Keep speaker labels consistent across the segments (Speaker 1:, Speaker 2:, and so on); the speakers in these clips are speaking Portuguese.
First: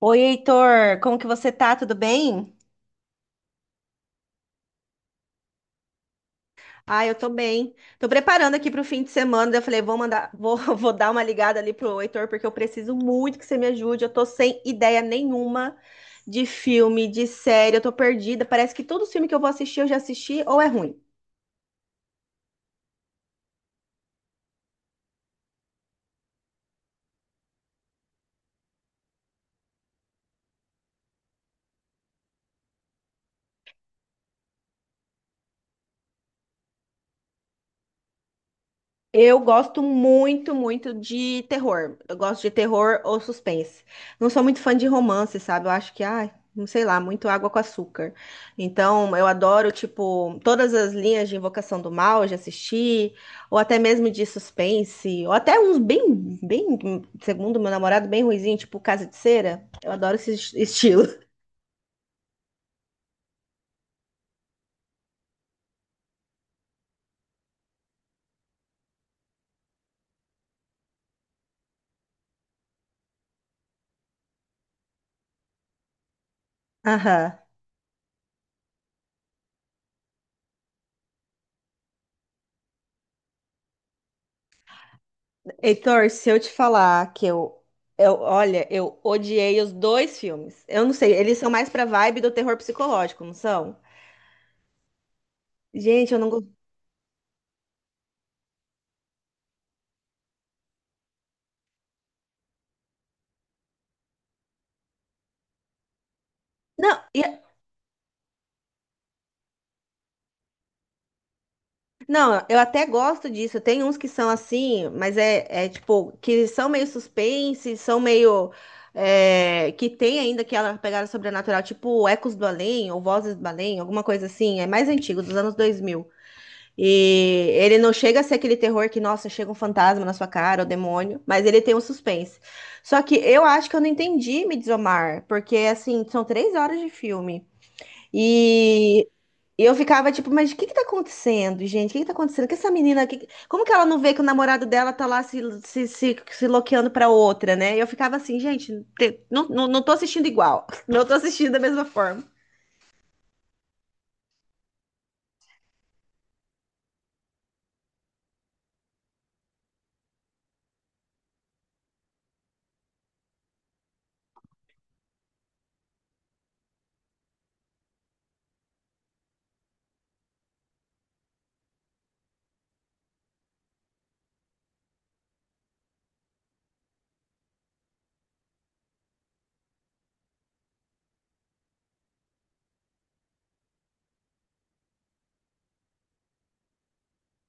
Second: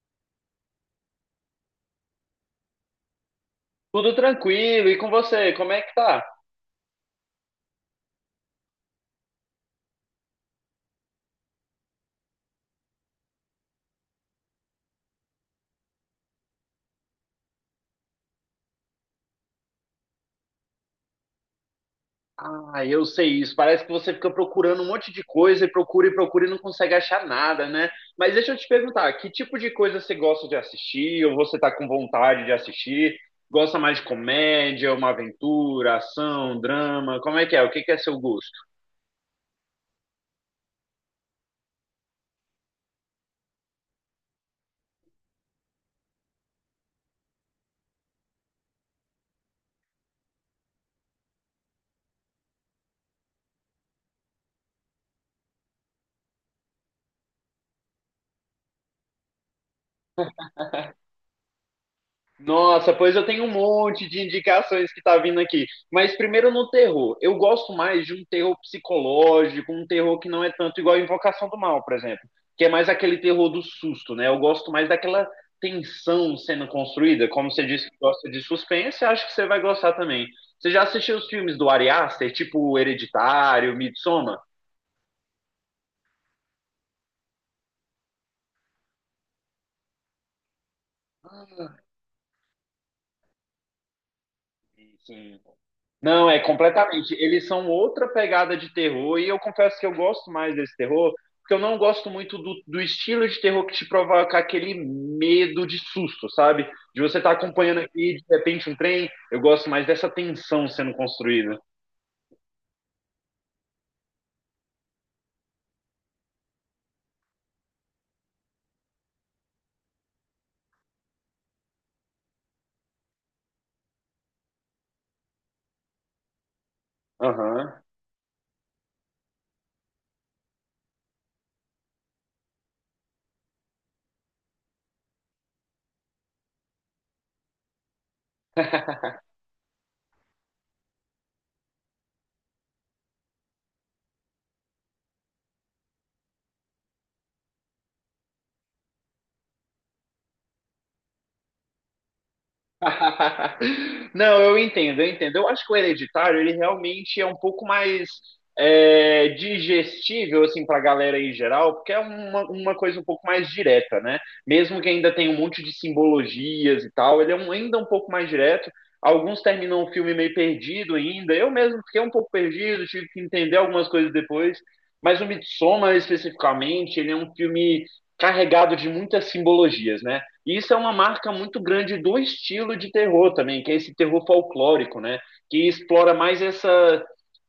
Speaker 1: Oi, Heitor, como que você tá? Tudo bem?
Speaker 2: Tudo tranquilo, e com você, como é que tá?
Speaker 1: Ah, eu tô bem. Tô preparando aqui pro fim de semana. Daí eu falei, vou dar uma ligada ali pro Heitor, porque eu preciso muito que você me ajude. Eu tô sem ideia nenhuma de filme, de série, eu tô perdida. Parece que todo filme que eu vou assistir, eu já assisti ou é ruim.
Speaker 2: Ah, eu sei isso. Parece que você fica procurando um monte de coisa e procura e procura e não consegue achar nada, né? Mas deixa eu te perguntar, que tipo de coisa você gosta de assistir ou você tá com vontade de assistir? Gosta mais de comédia, uma aventura, ação, drama? Como é que é? O que que é seu gosto?
Speaker 1: Eu gosto muito, muito de terror. Eu gosto de terror ou suspense. Não sou muito fã de romance, sabe? Eu acho que, ai, não sei lá, muito água com açúcar. Então, eu adoro, tipo, todas as linhas de Invocação do Mal, eu já assisti, ou até mesmo de suspense, ou até uns bem, bem, segundo meu namorado, bem ruizinho, tipo Casa de Cera. Eu adoro esse estilo.
Speaker 2: Nossa, pois eu tenho um monte de indicações que tá vindo aqui. Mas primeiro no terror. Eu gosto mais de um terror psicológico, um terror que não é tanto igual a Invocação do Mal, por exemplo, que é mais aquele terror do susto, né? Eu gosto mais daquela tensão sendo construída.
Speaker 1: Aham.
Speaker 2: Como você disse que gosta de suspense, acho que você vai gostar também. Você já assistiu os filmes do Ari Aster, tipo Hereditário, Midsommar?
Speaker 1: Heitor, se eu te falar que eu, olha, eu odiei os dois filmes. Eu não sei, eles são mais pra vibe do terror psicológico, não são?
Speaker 2: Sim.
Speaker 1: Gente, eu
Speaker 2: Não,
Speaker 1: não
Speaker 2: é
Speaker 1: gosto.
Speaker 2: completamente. Eles são outra pegada de terror, e eu confesso que eu gosto mais desse terror, porque eu não gosto muito do estilo de terror que te provoca aquele medo de susto, sabe? De
Speaker 1: Não,
Speaker 2: você estar acompanhando aqui, de repente, um trem. Eu gosto mais dessa tensão sendo construída.
Speaker 1: não, eu até gosto disso. Tem uns que são assim, mas é, tipo, que são meio suspense, são meio. É, que tem ainda aquela pegada sobrenatural, tipo Ecos do Além ou Vozes do Além, alguma coisa assim. É mais antigo, dos anos 2000. E ele
Speaker 2: Aham.
Speaker 1: não chega a ser aquele terror que, nossa, chega um fantasma na sua cara, o demônio, mas ele tem um suspense. Só que eu acho que eu não entendi Midsommar, porque, assim, são 3 horas de filme. E eu ficava tipo, mas o que que tá acontecendo, gente? O que que tá acontecendo? Que essa menina, que, como que ela não vê que o namorado dela tá lá se loqueando pra outra, né? E eu ficava assim, gente, não tô assistindo igual, não tô assistindo da mesma forma.
Speaker 2: Não, eu entendo, eu entendo. Eu acho que o Hereditário, ele realmente é um pouco mais é, digestível, assim, pra galera em geral, porque é uma coisa um pouco mais direta, né? Mesmo que ainda tenha um monte de simbologias e tal, ele é ainda um pouco mais direto. Alguns terminam o filme meio perdido ainda. Eu mesmo fiquei um pouco perdido, tive que entender algumas coisas depois. Mas o Midsommar, especificamente, ele é um filme carregado de muitas simbologias, né? E isso é uma marca muito grande do estilo de terror também, que é esse terror folclórico, né? Que explora mais essa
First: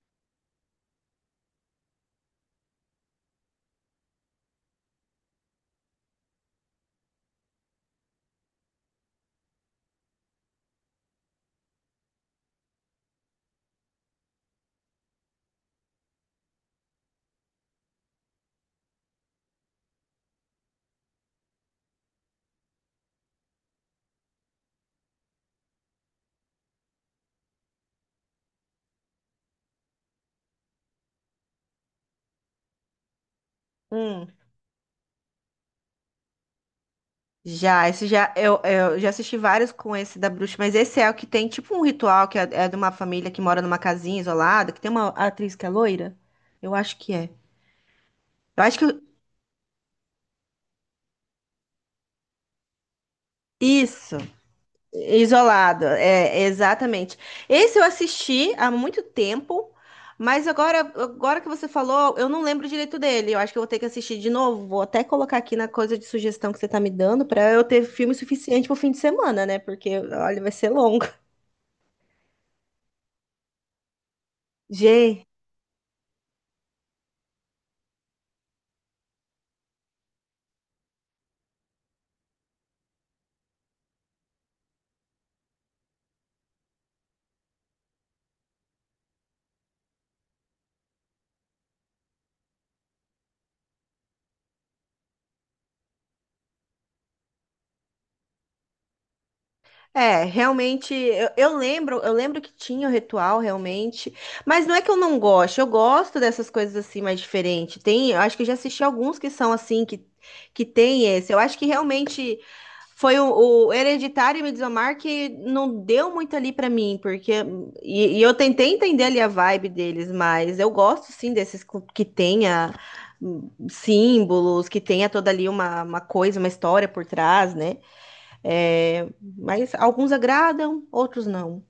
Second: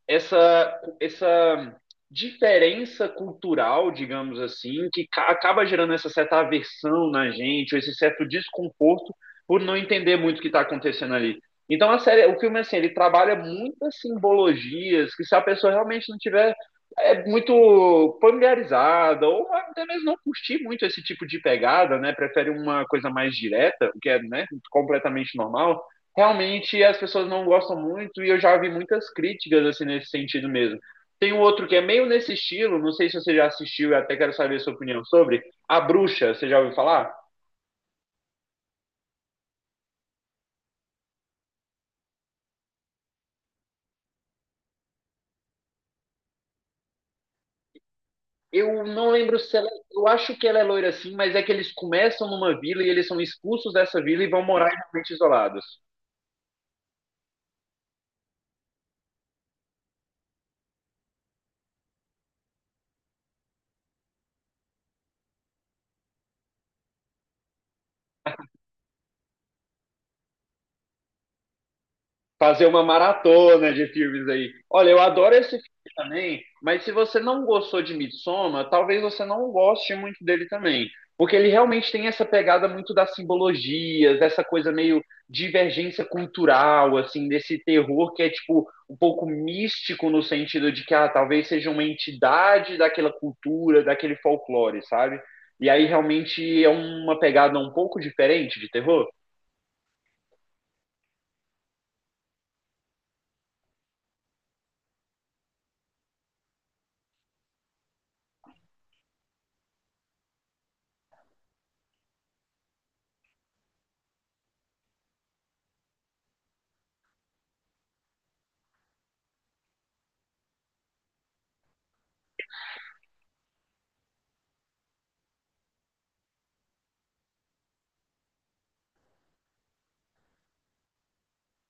Speaker 2: essa, essa diferença cultural, digamos assim, que acaba gerando essa certa aversão na gente, ou esse certo desconforto por não entender muito o que está acontecendo ali. Então a série, o filme assim, ele trabalha muitas simbologias que se a pessoa realmente não tiver é muito familiarizada ou até mesmo não curtir muito esse tipo de pegada, né? Prefere uma coisa mais direta, o que é, né, completamente normal realmente as pessoas não gostam muito e eu já vi muitas críticas assim nesse sentido mesmo. Tem um outro que é meio nesse estilo, não sei se você já assistiu, eu até
Speaker 1: Hum.
Speaker 2: quero saber a sua opinião sobre A Bruxa, você já ouviu falar?
Speaker 1: Já, esse já, eu já assisti vários com esse da bruxa, mas esse é o que tem tipo um ritual que é, é de uma família que mora numa casinha isolada, que tem uma atriz que é loira? Eu acho que é. Eu acho
Speaker 2: Eu
Speaker 1: que.
Speaker 2: não lembro se ela, eu acho que ela é loira assim, mas é que eles começam numa vila e eles são expulsos dessa
Speaker 1: Isso,
Speaker 2: vila e vão morar em ambientes isolados.
Speaker 1: isolado, é, exatamente. Esse eu assisti há muito tempo, mas agora que você falou, eu não lembro direito dele. Eu acho que eu vou ter que assistir de novo. Vou até colocar aqui na coisa de sugestão que você tá me dando pra eu ter filme suficiente pro fim de semana, né? Porque, olha, vai ser longo.
Speaker 2: Fazer uma maratona de filmes aí. Olha, eu
Speaker 1: Gente.
Speaker 2: adoro esse filme também, mas se você não gostou de Midsommar, talvez você não goste muito dele também. Porque ele realmente tem essa pegada muito das simbologias, dessa coisa meio divergência cultural, assim, desse terror que é, tipo, um pouco místico no sentido de que, ah, talvez seja uma entidade daquela cultura, daquele folclore, sabe? E aí realmente é uma pegada um pouco diferente de terror.
Speaker 1: É, realmente, eu lembro, que tinha o ritual, realmente, mas não é que eu não gosto, eu gosto dessas coisas assim mais diferentes. Tem, eu acho que eu já assisti alguns que são assim, que tem esse. Eu acho que realmente foi o Hereditário e Midsommar que não deu muito ali pra mim, porque e eu tentei entender ali a vibe deles, mas eu gosto sim desses que tenha símbolos, que tenha toda ali uma coisa, uma história por trás, né? É, mas alguns agradam, outros não.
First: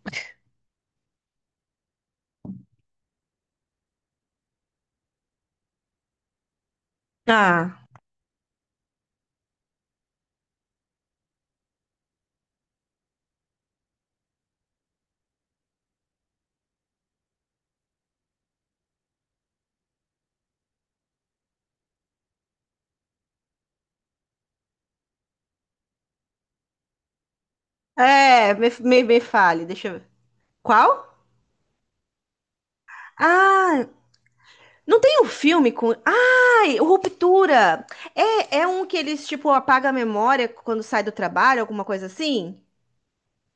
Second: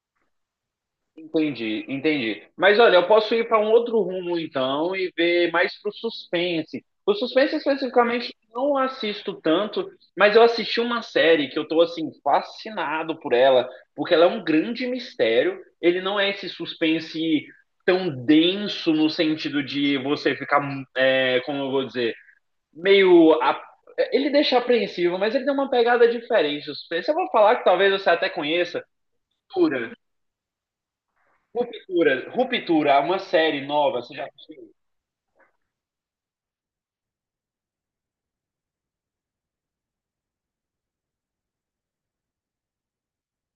Speaker 2: Entendi, entendi. Mas olha, eu posso ir para um outro rumo então e ver mais pro suspense. O suspense
Speaker 1: Ah,
Speaker 2: especificamente não assisto tanto, mas eu assisti uma série que eu tô assim fascinado por ela, porque ela é um grande mistério. Ele não é esse suspense tão denso no sentido de você ficar, é, como eu vou dizer, meio a- ele deixa apreensivo, mas ele tem uma pegada diferente. O suspense, eu vou falar que talvez você até
Speaker 1: é, me,
Speaker 2: conheça.
Speaker 1: me, me fale, deixa eu ver. Qual?
Speaker 2: Ruptura, Ruptura, uma série
Speaker 1: ah,
Speaker 2: nova, você já assistiu?
Speaker 1: Não tem um filme com. Ai, o Ruptura! É um que eles, tipo, apaga a memória quando sai do trabalho, alguma coisa assim?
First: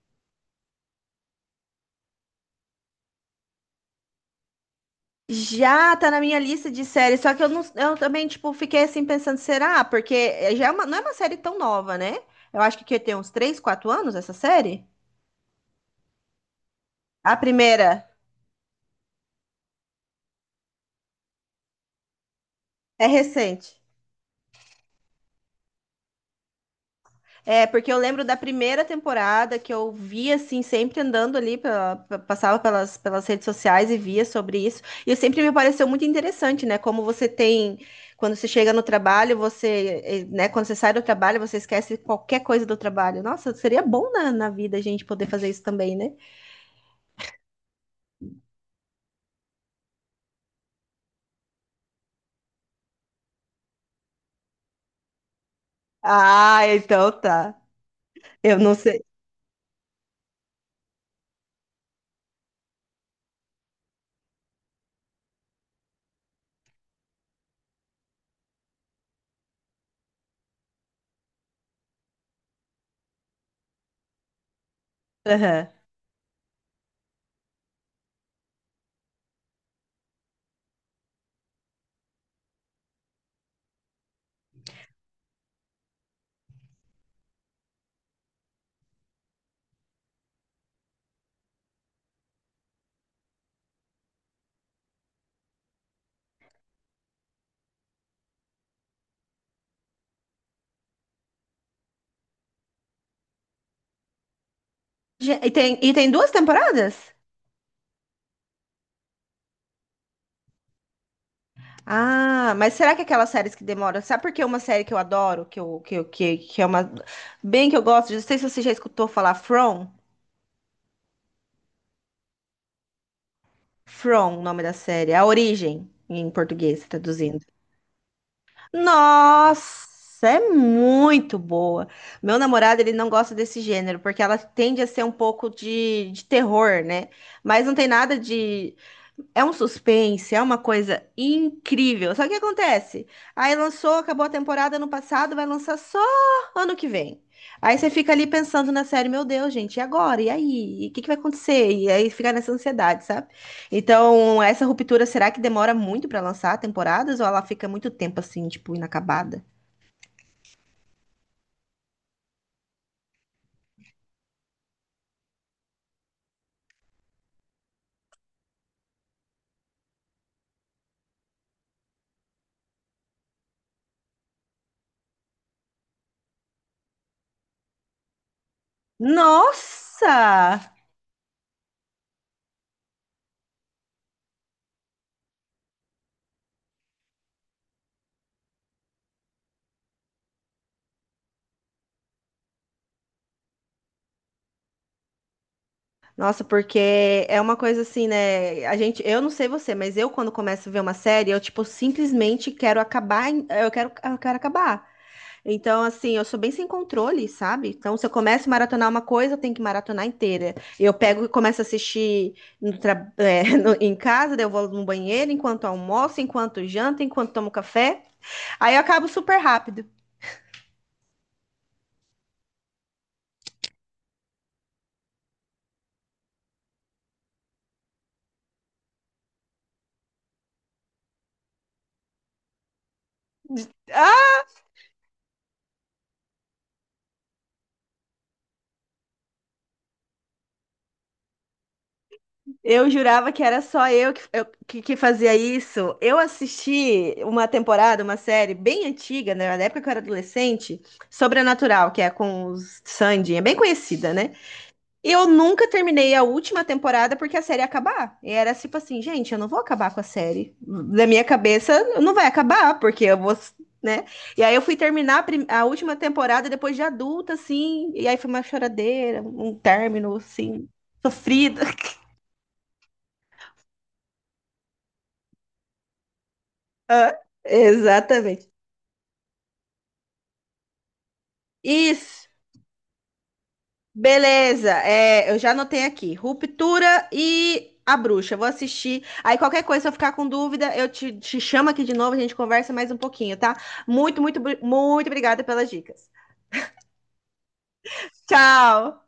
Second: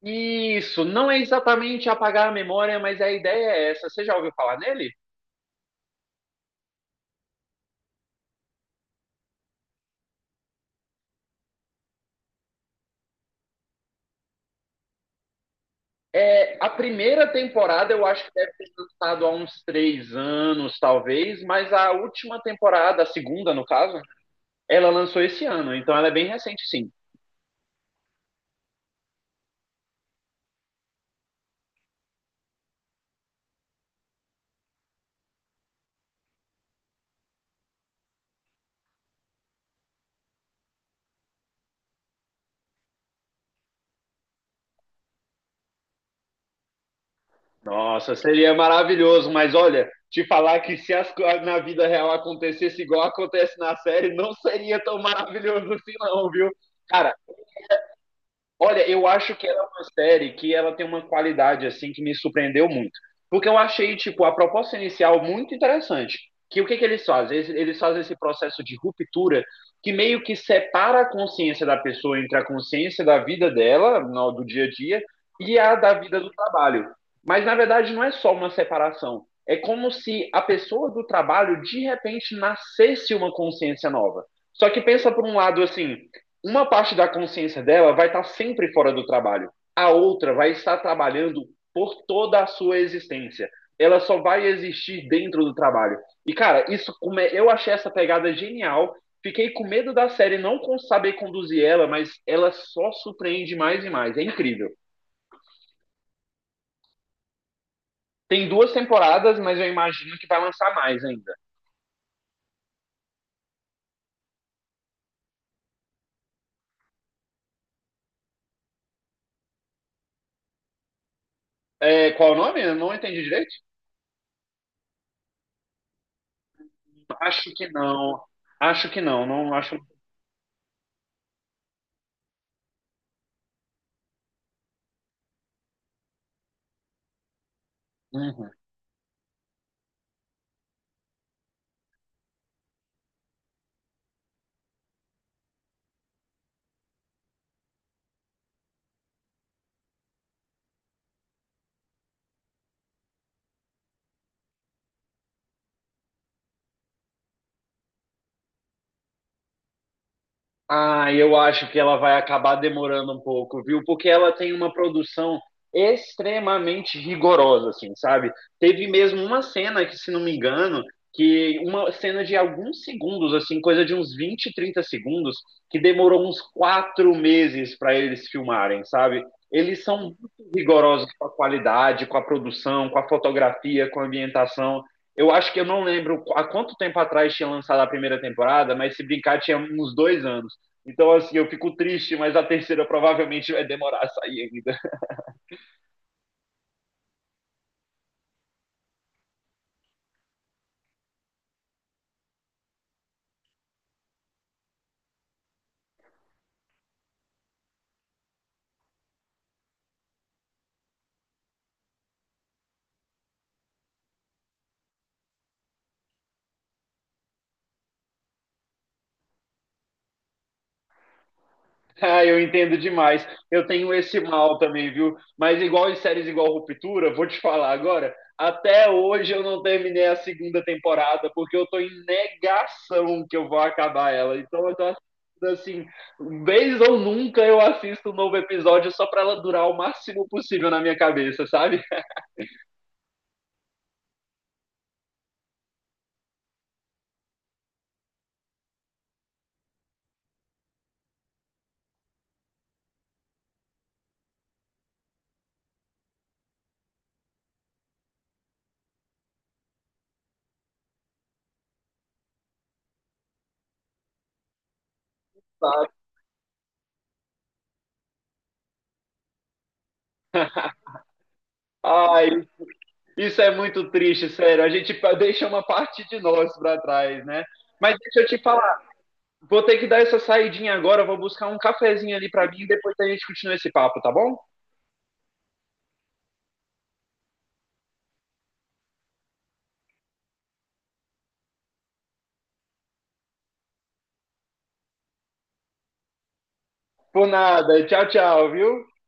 Speaker 2: Isso, não é exatamente apagar a memória, mas a ideia é essa. Você já ouviu falar nele?
Speaker 1: Já tá na minha lista de séries, só que eu, não, eu também, tipo, fiquei assim pensando, será? Porque já é não é uma série tão nova, né? Eu acho que tem uns 3, 4 anos essa série.
Speaker 2: É, a primeira
Speaker 1: A primeira
Speaker 2: temporada eu acho que deve ter lançado há uns 3 anos, talvez, mas a última temporada, a
Speaker 1: é
Speaker 2: segunda no
Speaker 1: recente.
Speaker 2: caso, ela lançou esse ano, então ela é bem recente, sim.
Speaker 1: É, porque eu lembro da primeira temporada que eu via, assim, sempre andando ali, passava pelas redes sociais e via sobre isso. E sempre me pareceu muito interessante, né? Como você tem, quando você chega no trabalho, você, né? Quando você sai do trabalho, você esquece qualquer coisa do trabalho. Nossa, seria bom na vida a gente poder fazer isso também, né?
Speaker 2: Nossa, seria maravilhoso, mas olha, te falar que se na vida real acontecesse igual acontece na série, não seria tão maravilhoso assim, não, viu?
Speaker 1: Ah, então
Speaker 2: Cara,
Speaker 1: tá. Eu não
Speaker 2: olha,
Speaker 1: sei.
Speaker 2: eu acho que ela é uma série que ela tem uma qualidade assim que me surpreendeu muito. Porque eu achei, tipo, a proposta inicial muito interessante. Que o que que eles fazem? Eles fazem esse processo de ruptura que meio que separa a consciência da pessoa entre a consciência da vida dela, do dia a dia, e
Speaker 1: Aham.
Speaker 2: a da vida do trabalho. Mas na verdade não é só uma separação. É como se a pessoa do trabalho de repente nascesse uma consciência nova. Só que pensa por um lado assim, uma parte da consciência dela vai estar sempre fora do trabalho. A outra vai estar trabalhando por toda a sua existência. Ela só vai existir dentro do trabalho. E, cara, isso eu achei essa pegada genial. Fiquei com medo da série não saber conduzir ela, mas ela só surpreende mais e mais. É incrível.
Speaker 1: E tem duas temporadas?
Speaker 2: Tem duas temporadas, mas eu imagino que vai lançar mais ainda.
Speaker 1: Ah, mas será que aquelas séries que demoram? Sabe por que uma série que eu adoro, que é uma. Bem que eu gosto, não sei se você já escutou falar From.
Speaker 2: É, qual o nome? Eu não entendi direito.
Speaker 1: From, o nome da série. A Origem, em português, traduzindo.
Speaker 2: Acho que não. Acho que não. Não acho.
Speaker 1: Nossa, é muito boa. Meu namorado, ele não gosta desse gênero, porque ela tende a ser um pouco de terror, né? Mas não tem nada
Speaker 2: Uhum.
Speaker 1: de. É um suspense, é uma coisa incrível. Só que acontece? Aí lançou, acabou a temporada ano passado, vai lançar só ano que vem. Aí você fica ali pensando na série, meu Deus, gente, e agora? E aí? E o que que vai acontecer? E aí fica nessa ansiedade, sabe? Então, essa ruptura, será que demora muito pra lançar temporadas ou ela fica muito tempo assim, tipo, inacabada?
Speaker 2: Ah, eu acho que ela vai acabar demorando um pouco, viu? Porque ela tem uma produção extremamente rigorosa, assim, sabe? Teve mesmo uma cena que, se não me engano, que uma cena de alguns segundos, assim, coisa de uns 20, 30 segundos, que demorou uns 4 meses para eles filmarem, sabe? Eles são muito
Speaker 1: Nossa!
Speaker 2: rigorosos com a qualidade, com a produção, com a fotografia, com a ambientação. Eu acho que eu não lembro há quanto tempo atrás tinha lançado a primeira temporada, mas se brincar, tinha uns 2 anos. Então, assim, eu fico triste, mas a terceira provavelmente vai demorar a sair ainda.
Speaker 1: Nossa, porque é uma coisa assim, né? A gente, eu não sei você, mas eu quando começo a ver uma série, eu tipo simplesmente quero acabar, eu quero acabar. Então, assim, eu sou bem sem controle, sabe? Então, se eu começo a maratonar uma coisa, eu tenho que maratonar inteira. Eu pego e começo a assistir em casa, daí eu vou no banheiro, enquanto almoço, enquanto janto, enquanto tomo café. Aí eu acabo super rápido.
Speaker 2: Ah, eu entendo demais. Eu tenho esse mal também, viu? Mas igual em séries igual Ruptura, vou te falar agora, até hoje eu não terminei a segunda temporada, porque eu tô em negação que eu vou acabar
Speaker 1: Ah,
Speaker 2: ela. Então, eu tô assistindo, assim, vez ou nunca eu assisto um novo episódio só para ela durar o máximo possível na minha cabeça, sabe?
Speaker 1: eu jurava que era só eu que fazia isso. Eu assisti uma temporada, uma série bem antiga, né, na época que eu era adolescente, Sobrenatural, que é com os Sandy, é bem conhecida, né? Eu nunca terminei a última temporada porque a série ia acabar. E era tipo assim, gente, eu não vou acabar com a série. Da minha cabeça, não vai acabar, porque eu vou, né? E aí eu fui terminar a última temporada depois de adulta, assim. E aí foi uma choradeira, um término, assim, sofrido.
Speaker 2: Ai, isso é muito triste, sério. A gente deixa uma parte de nós para trás, né? Mas deixa eu te
Speaker 1: Exatamente.
Speaker 2: falar, vou ter que dar essa saidinha agora, vou buscar um cafezinho
Speaker 1: Isso.
Speaker 2: ali para mim e depois a gente continua esse papo, tá bom?
Speaker 1: Beleza, é, eu já anotei aqui. Ruptura e A Bruxa. Vou assistir. Aí qualquer coisa, se eu ficar com dúvida, eu te chamo aqui de novo, a gente conversa mais um pouquinho, tá? Muito, muito, muito obrigada pelas dicas.
Speaker 2: Por nada. Tchau, tchau, viu?
Speaker 1: Tchau!